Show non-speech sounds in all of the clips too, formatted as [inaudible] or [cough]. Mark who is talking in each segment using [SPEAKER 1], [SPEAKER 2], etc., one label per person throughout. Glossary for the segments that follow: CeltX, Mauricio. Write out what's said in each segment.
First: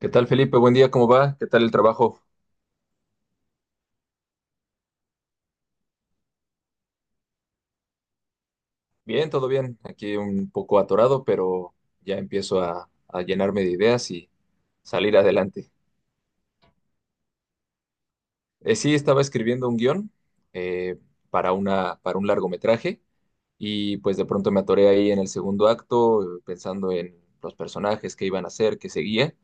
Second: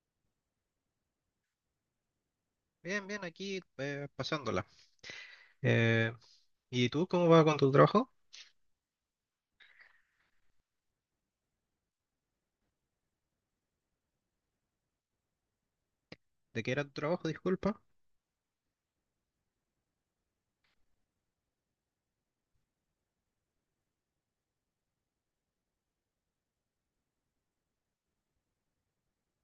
[SPEAKER 1] ¿Qué tal, Felipe? Buen día, ¿cómo va? ¿Qué tal el trabajo?
[SPEAKER 2] Bien, bien, aquí pasándola. Eh, ¿Y tú cómo vas con tu trabajo?
[SPEAKER 1] Bien, todo bien. Aquí un poco atorado, pero ya empiezo a llenarme de ideas y salir adelante.
[SPEAKER 2] ¿De qué era tu trabajo, disculpa?
[SPEAKER 1] Sí, estaba escribiendo un guión eh, para un largometraje y pues de pronto me atoré ahí en el segundo acto pensando en los personajes, qué iban a hacer, qué seguía.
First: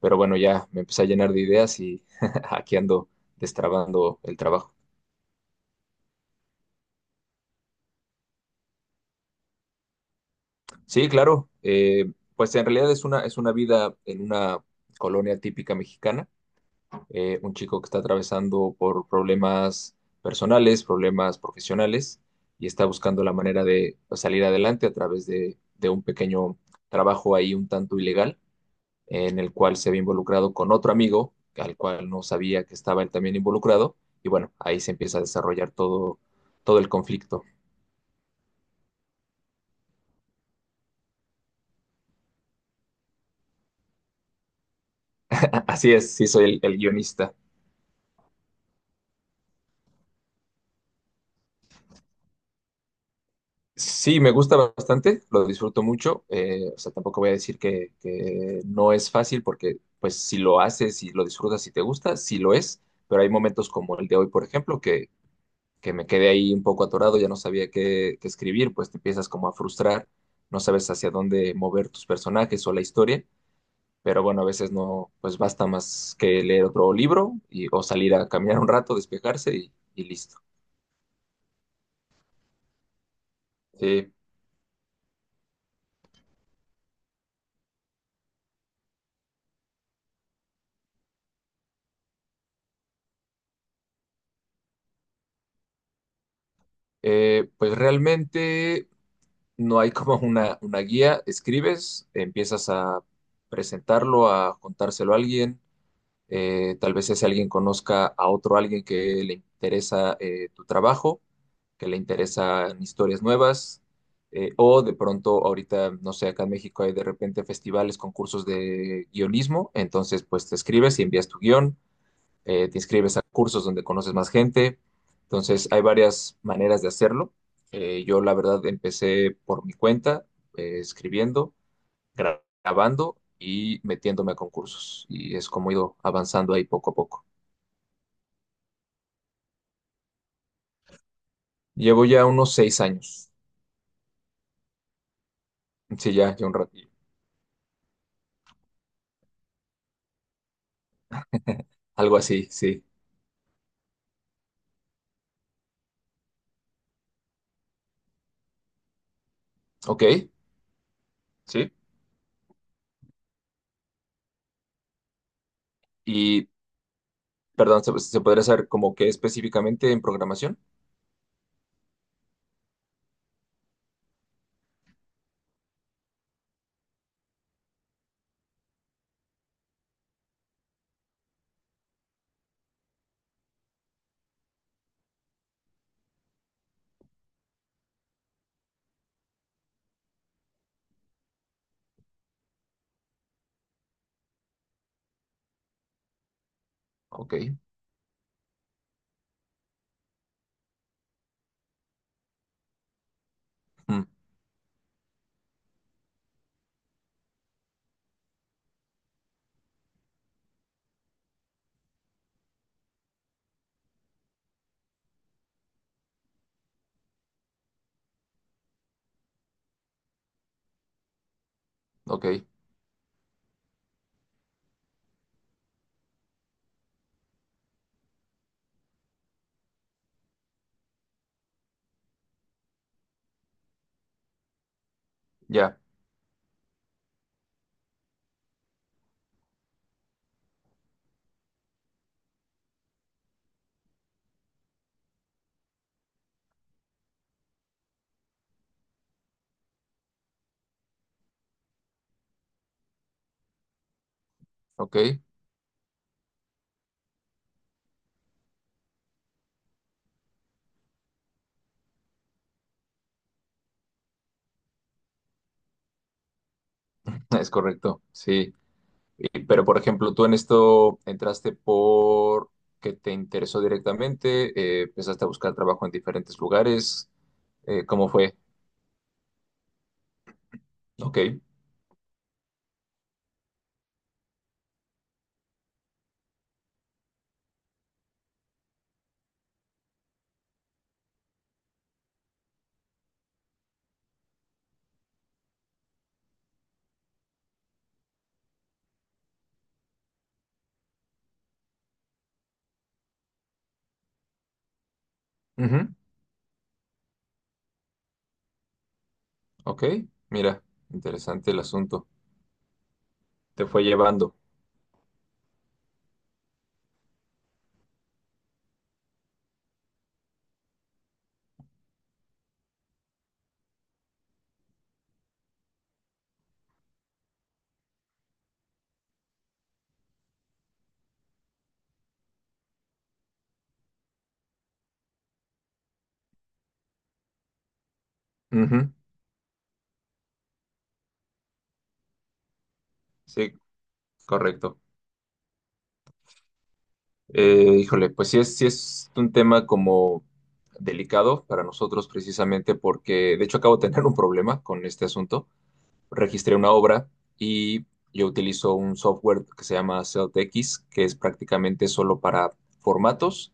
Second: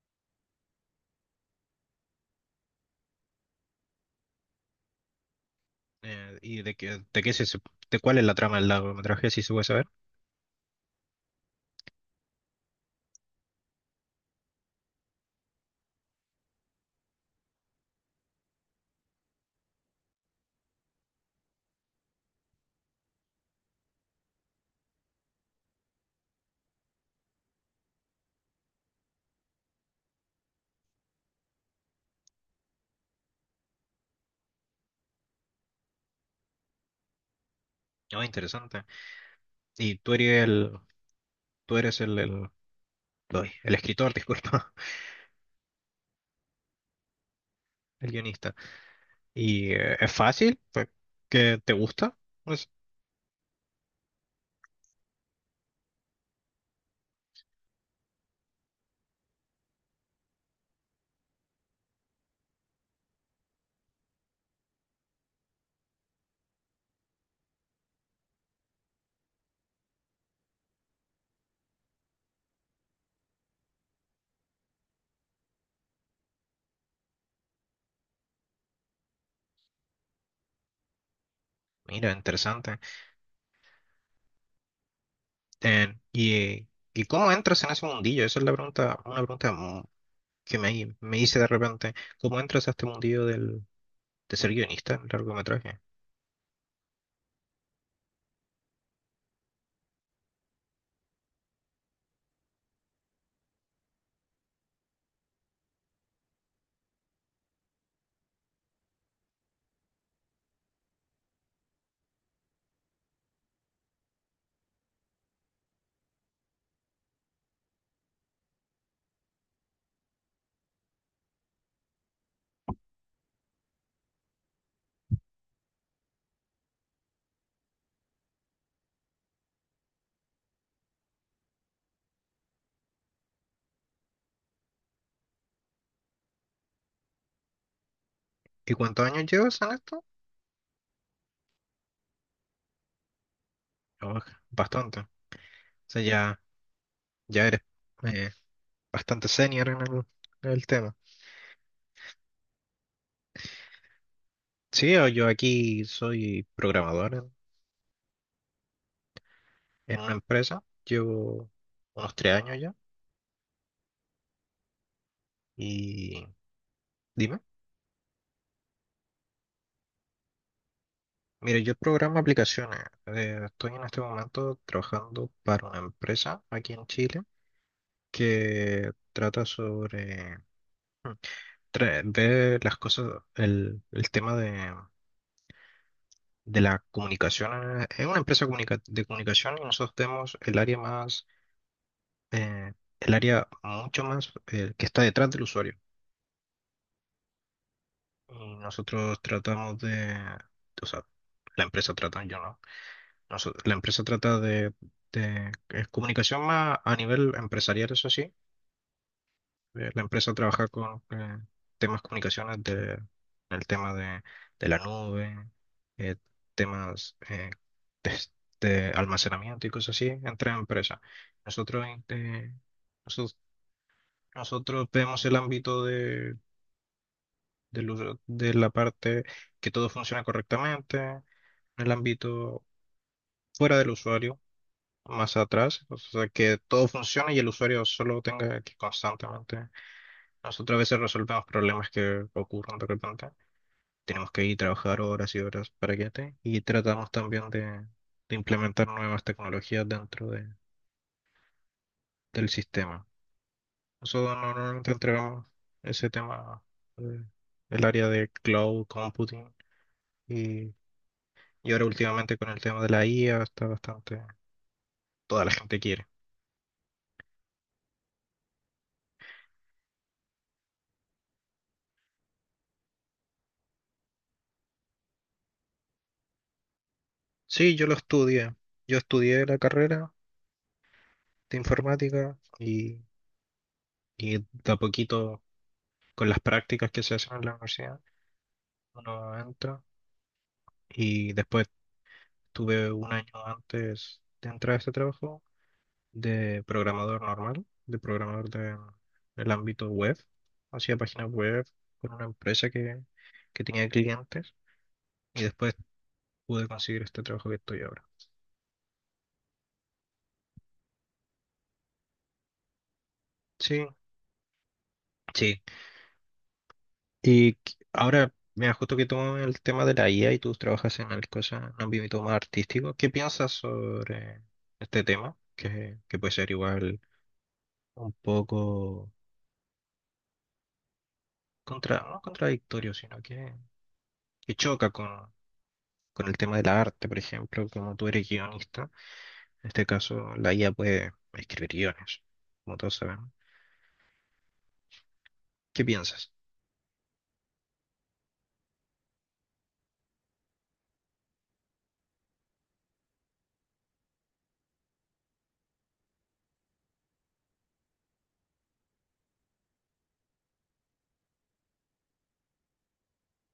[SPEAKER 1] Pero bueno, ya me empecé a llenar de ideas y [laughs] aquí ando destrabando el trabajo.
[SPEAKER 2] ¿Y de qué de cuál es la trama del largometraje, si se puede saber?
[SPEAKER 1] Sí, claro. Pues en realidad es una vida en una colonia típica mexicana. Un chico que está atravesando por problemas personales, problemas profesionales, y está buscando la manera de pues, salir adelante a través de un pequeño trabajo ahí un tanto ilegal, en el cual se ve involucrado con otro amigo, al cual no sabía que estaba él también involucrado. Y bueno, ahí se empieza a desarrollar todo el conflicto.
[SPEAKER 2] Oh, interesante. Y tú eres ay, el escritor, disculpa,
[SPEAKER 1] [laughs] Así es, sí soy el guionista.
[SPEAKER 2] [laughs] el guionista. ¿Y es fácil? Pues, ¿qué te gusta? Pues,
[SPEAKER 1] Sí, me gusta bastante, lo disfruto mucho. O sea, tampoco voy a decir que no es fácil porque, pues, si lo haces, si lo disfrutas, si te gusta, sí lo es. Pero hay momentos como el de hoy, por ejemplo, que me quedé ahí un poco atorado, ya no sabía qué escribir, pues te empiezas como a frustrar, no sabes hacia dónde mover tus personajes o la historia. Pero bueno, a veces no, pues basta más que leer otro libro y, o salir a caminar un rato, despejarse y listo.
[SPEAKER 2] mira, interesante.
[SPEAKER 1] Sí.
[SPEAKER 2] Eh, ¿y, eh, ¿Y cómo entras en ese mundillo? Esa es la pregunta, una pregunta que me hice de repente. ¿Cómo entras a este mundillo, de ser guionista en largometraje?
[SPEAKER 1] Pues realmente, no hay como una guía, escribes, empiezas a presentarlo, a contárselo a alguien, tal vez ese alguien conozca a otro alguien que le interesa tu trabajo, que le interesan historias nuevas, o de pronto ahorita, no sé, acá en México hay de repente festivales, concursos de guionismo, entonces pues te escribes y envías tu guión, te inscribes a cursos donde conoces más gente. Entonces, hay varias maneras de hacerlo. Yo, la verdad, empecé por mi cuenta, escribiendo, grabando y metiéndome a concursos. Y es como he ido avanzando ahí poco a poco.
[SPEAKER 2] ¿Y cuántos años llevas en esto?
[SPEAKER 1] Llevo ya unos 6 años.
[SPEAKER 2] Oh, bastante. O sea,
[SPEAKER 1] Sí, ya,
[SPEAKER 2] ya,
[SPEAKER 1] ya un ratillo.
[SPEAKER 2] ya eres eh, bastante senior en en el tema.
[SPEAKER 1] Algo así, sí.
[SPEAKER 2] Sí, o yo aquí soy programador en
[SPEAKER 1] Ok,
[SPEAKER 2] una empresa. Llevo
[SPEAKER 1] sí.
[SPEAKER 2] unos 3 años ya. Y
[SPEAKER 1] Y,
[SPEAKER 2] dime.
[SPEAKER 1] Perdón, ¿se podría saber como qué específicamente en programación?
[SPEAKER 2] Mire, yo programo aplicaciones. Estoy en este momento trabajando para una empresa aquí en Chile que trata sobre mm, ver las cosas, el tema de la comunicación. Es una empresa de comunicación y nosotros tenemos el área más, eh, el área mucho más que está detrás del usuario.
[SPEAKER 1] Ok.
[SPEAKER 2] Y nosotros tratamos de, o sea, la empresa trata, yo no. La
[SPEAKER 1] Mm.
[SPEAKER 2] empresa trata de- es comunicación más a nivel empresarial, eso sí. La empresa trabaja con temas comunicaciones de, el tema de la nube, eh, temas de, de almacenamiento y cosas así entre empresas. Nosotros,
[SPEAKER 1] Ok.
[SPEAKER 2] eh, nosotros, nosotros vemos el ámbito de, de la parte que todo funciona correctamente, el ámbito fuera del usuario más
[SPEAKER 1] Ya.
[SPEAKER 2] atrás, o sea, que todo funcione y el usuario solo tenga que constantemente. Nosotros a veces resolvemos problemas que ocurren de repente. Tenemos que ir a trabajar horas y horas para que esté. Y tratamos también de implementar nuevas tecnologías del sistema. Nosotros normalmente
[SPEAKER 1] Ok.
[SPEAKER 2] entregamos ese tema, eh, el área de cloud computing y, y ahora últimamente con el tema de la IA está bastante, toda la gente quiere.
[SPEAKER 1] [laughs] Es correcto, sí. Pero, por ejemplo, tú en esto entraste por que te interesó directamente, empezaste a buscar trabajo en diferentes lugares.
[SPEAKER 2] Sí, yo lo
[SPEAKER 1] ¿Cómo fue?
[SPEAKER 2] estudié. Yo estudié la carrera
[SPEAKER 1] Ok.
[SPEAKER 2] de informática y de a poquito con las prácticas que se hacen en la universidad, uno entra y después tuve un año antes de entrar a este trabajo de programador normal, de programador de, del ámbito web. Hacía páginas web con una empresa que tenía clientes y después
[SPEAKER 1] Ujú.
[SPEAKER 2] pude conseguir este trabajo que estoy ahora.
[SPEAKER 1] Ok. Mira, interesante el asunto. Te fue
[SPEAKER 2] Sí,
[SPEAKER 1] llevando.
[SPEAKER 2] sí, Y ahora, mira, justo que tomamos el tema de la IA y tú trabajas en el cosa, en un ámbito más artístico, ¿qué piensas sobre este tema? Que puede ser igual un poco contra, no contradictorio, sino que choca con el tema del arte, por ejemplo, como tú eres guionista,
[SPEAKER 1] Ujú.
[SPEAKER 2] en este caso la IA puede escribir guiones, como todos sabemos.
[SPEAKER 1] Sí, correcto.
[SPEAKER 2] ¿Qué piensas?
[SPEAKER 1] Híjole, pues sí es un tema como delicado para nosotros precisamente porque, de hecho, acabo de tener un problema con este asunto. Registré una obra y yo utilizo un software que se llama CeltX, que es prácticamente solo para formatos,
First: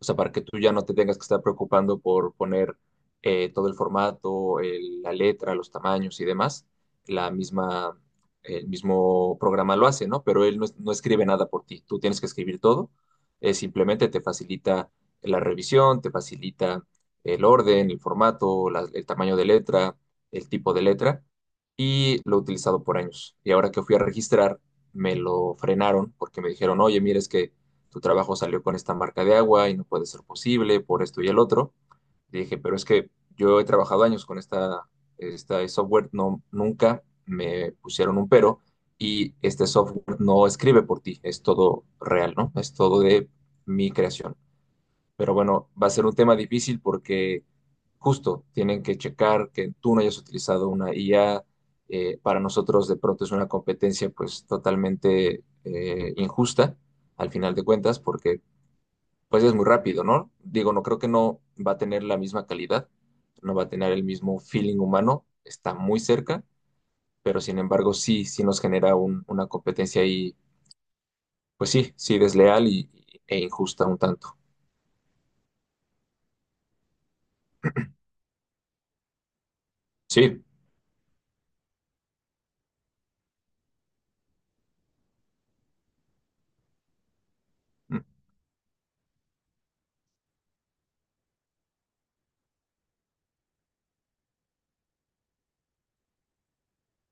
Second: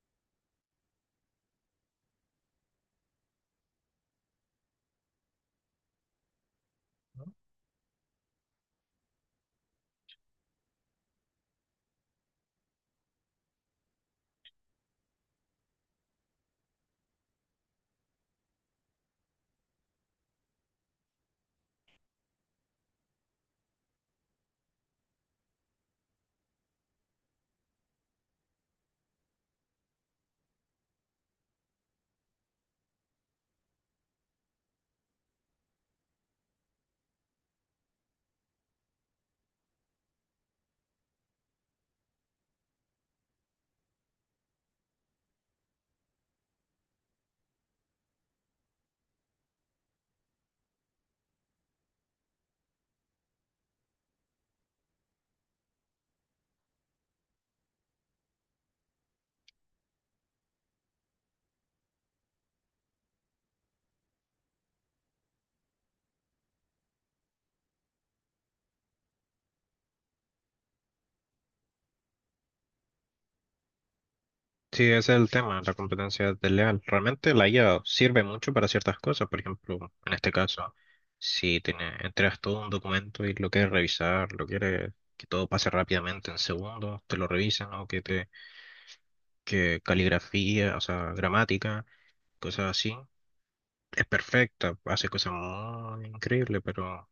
[SPEAKER 1] o sea, para que tú ya no te tengas que estar preocupando por poner todo el formato, la letra, los tamaños y demás. La misma, el mismo programa lo hace, ¿no? Pero él no, no escribe nada por ti, tú tienes que escribir todo. Simplemente te facilita la revisión, te facilita el orden, el formato, el tamaño de letra, el tipo de letra y lo he utilizado por años. Y ahora que fui a registrar, me lo frenaron porque me dijeron, oye, mira, es que tu trabajo salió con esta marca de agua y no puede ser posible por esto y el otro. Y dije, pero es que yo he trabajado años con esta software, no, nunca me pusieron un pero y este software no escribe por ti, es todo real, ¿no? Es todo de mi creación. Pero bueno, va a ser un tema difícil porque justo tienen que checar que tú no hayas utilizado una IA. Para nosotros de pronto es una competencia pues totalmente injusta al final de cuentas porque pues es muy rápido, ¿no? Digo, no creo que no va a tener la misma calidad, no va a tener el mismo feeling humano, está muy cerca, pero sin embargo sí, sí nos genera una competencia ahí, pues sí, sí desleal e injusta un tanto.
[SPEAKER 2] Sí, ese es el tema, la competencia desleal. Realmente la IA sirve mucho para ciertas cosas, por ejemplo, en este
[SPEAKER 1] Sí.
[SPEAKER 2] caso, si tiene, entregas todo un documento y lo quieres revisar, lo quieres que todo pase rápidamente en segundos, te lo revisan o
[SPEAKER 1] Mm.
[SPEAKER 2] que te que caligrafía, o sea, gramática, cosas así, es perfecta, hace cosas muy increíbles, pero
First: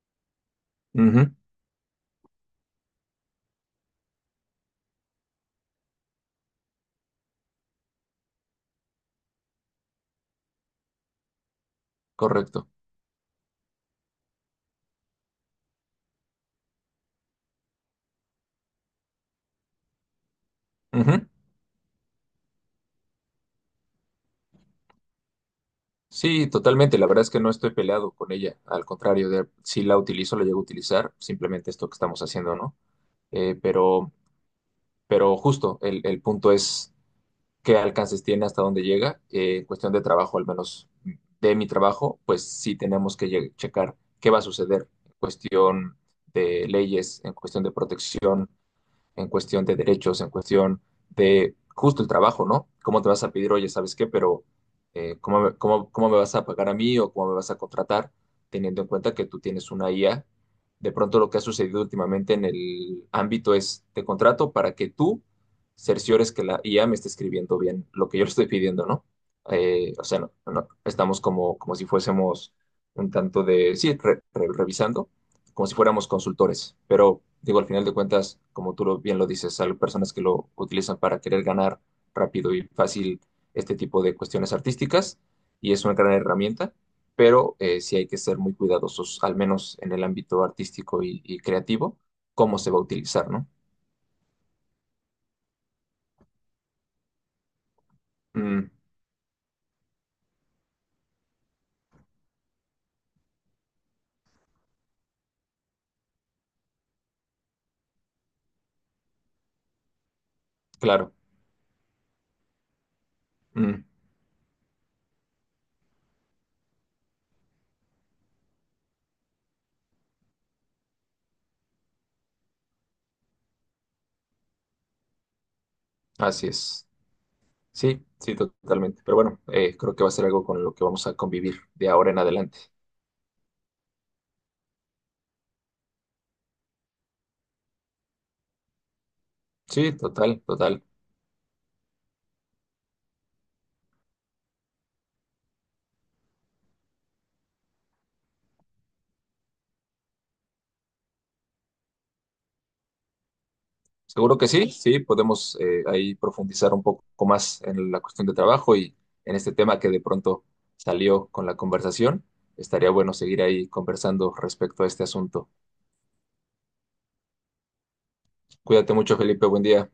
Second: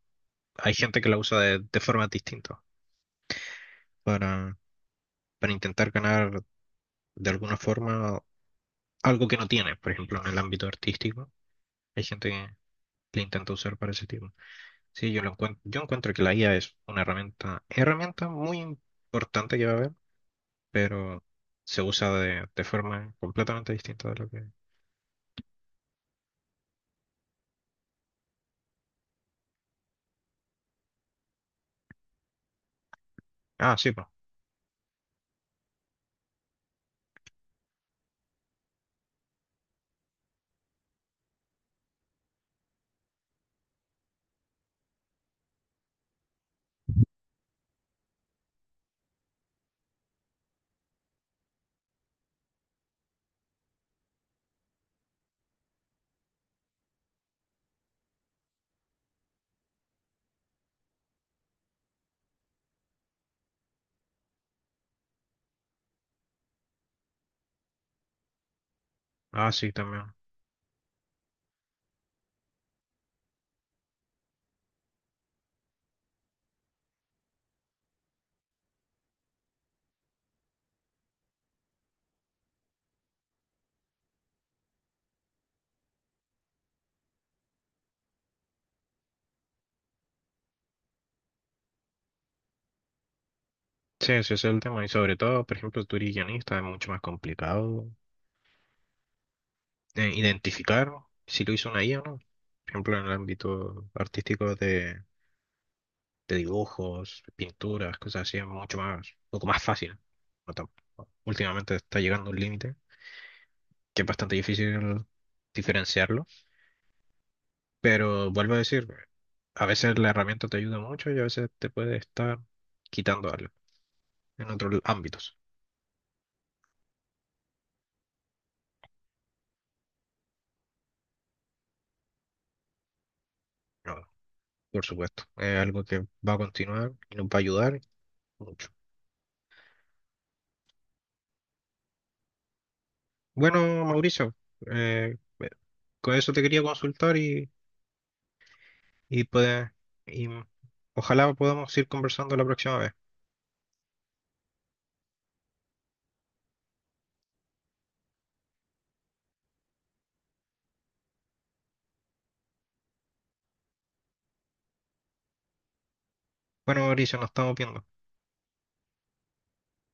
[SPEAKER 2] hay gente que la
[SPEAKER 1] Ujú.
[SPEAKER 2] usa de formas distintas para, para intentar ganar de alguna forma algo que no tiene, por ejemplo, en el ámbito artístico. Hay gente
[SPEAKER 1] Correcto.
[SPEAKER 2] que intenta usar para ese tipo. Sí, yo lo encuentro, yo encuentro que la IA es una herramienta muy importante que va a haber,
[SPEAKER 1] Ujú.
[SPEAKER 2] pero se usa de forma completamente distinta de lo que.
[SPEAKER 1] Sí, totalmente. La verdad es que no estoy peleado con ella. Al contrario, si la utilizo, la llego a utilizar. Simplemente esto que estamos haciendo, ¿no? Eh,
[SPEAKER 2] Ah, sí, pues.
[SPEAKER 1] pero, pero justo, el punto es qué alcances tiene, hasta dónde llega. En cuestión de trabajo, al menos de mi trabajo, pues sí tenemos que checar qué va a suceder en cuestión de leyes, en cuestión de protección, en cuestión de derechos, en cuestión de justo el trabajo, ¿no? ¿Cómo te vas a pedir, oye, ¿sabes qué? Pero ¿cómo me vas a pagar a mí o cómo me vas a contratar, teniendo en cuenta que tú tienes una IA? De pronto lo que ha sucedido últimamente en el ámbito es, te contrato para que tú cerciores que la IA me esté escribiendo bien lo que yo le estoy pidiendo, ¿no?
[SPEAKER 2] Ah, sí, también.
[SPEAKER 1] O sea, no, no, estamos como si fuésemos un tanto de, sí, revisando como si fuéramos consultores, pero digo, al final de cuentas, como tú bien lo dices, hay personas que lo utilizan para querer ganar rápido y fácil este tipo de cuestiones artísticas y es una gran herramienta, pero sí hay que ser muy cuidadosos, al menos en el ámbito artístico y creativo, cómo se va a utilizar, ¿no?
[SPEAKER 2] Sí, ese es el tema. Y sobre todo, por ejemplo, tú eres guionista, es mucho más complicado
[SPEAKER 1] Mm.
[SPEAKER 2] identificar si lo hizo una IA o no. Por ejemplo, en el ámbito artístico de dibujos, pinturas, cosas así, es mucho más, un poco más fácil. No tan-
[SPEAKER 1] Claro.
[SPEAKER 2] Últimamente está llegando un límite
[SPEAKER 1] Mm.
[SPEAKER 2] que es bastante difícil diferenciarlo, pero vuelvo a decir, a veces la herramienta te ayuda mucho y a veces te puede estar quitando algo en otros ámbitos.
[SPEAKER 1] Así es. Sí, sí, totalmente. Pero bueno, creo que va a ser algo con lo que vamos a convivir de ahora en adelante.
[SPEAKER 2] No, por supuesto, es algo que va a continuar y nos va a ayudar mucho.
[SPEAKER 1] Sí, total, total.
[SPEAKER 2] Bueno, Mauricio, eh, con eso te quería consultar y, puede- y ojalá podamos ir conversando la próxima vez.
[SPEAKER 1] Seguro que sí, sí, podemos ahí profundizar un poco más en la cuestión de trabajo y en este tema que de pronto salió con la conversación. Estaría bueno seguir ahí conversando respecto a este asunto.
[SPEAKER 2] Bueno, Mauricio, nos estamos viendo.
[SPEAKER 1] Cuídate mucho, Felipe, buen día.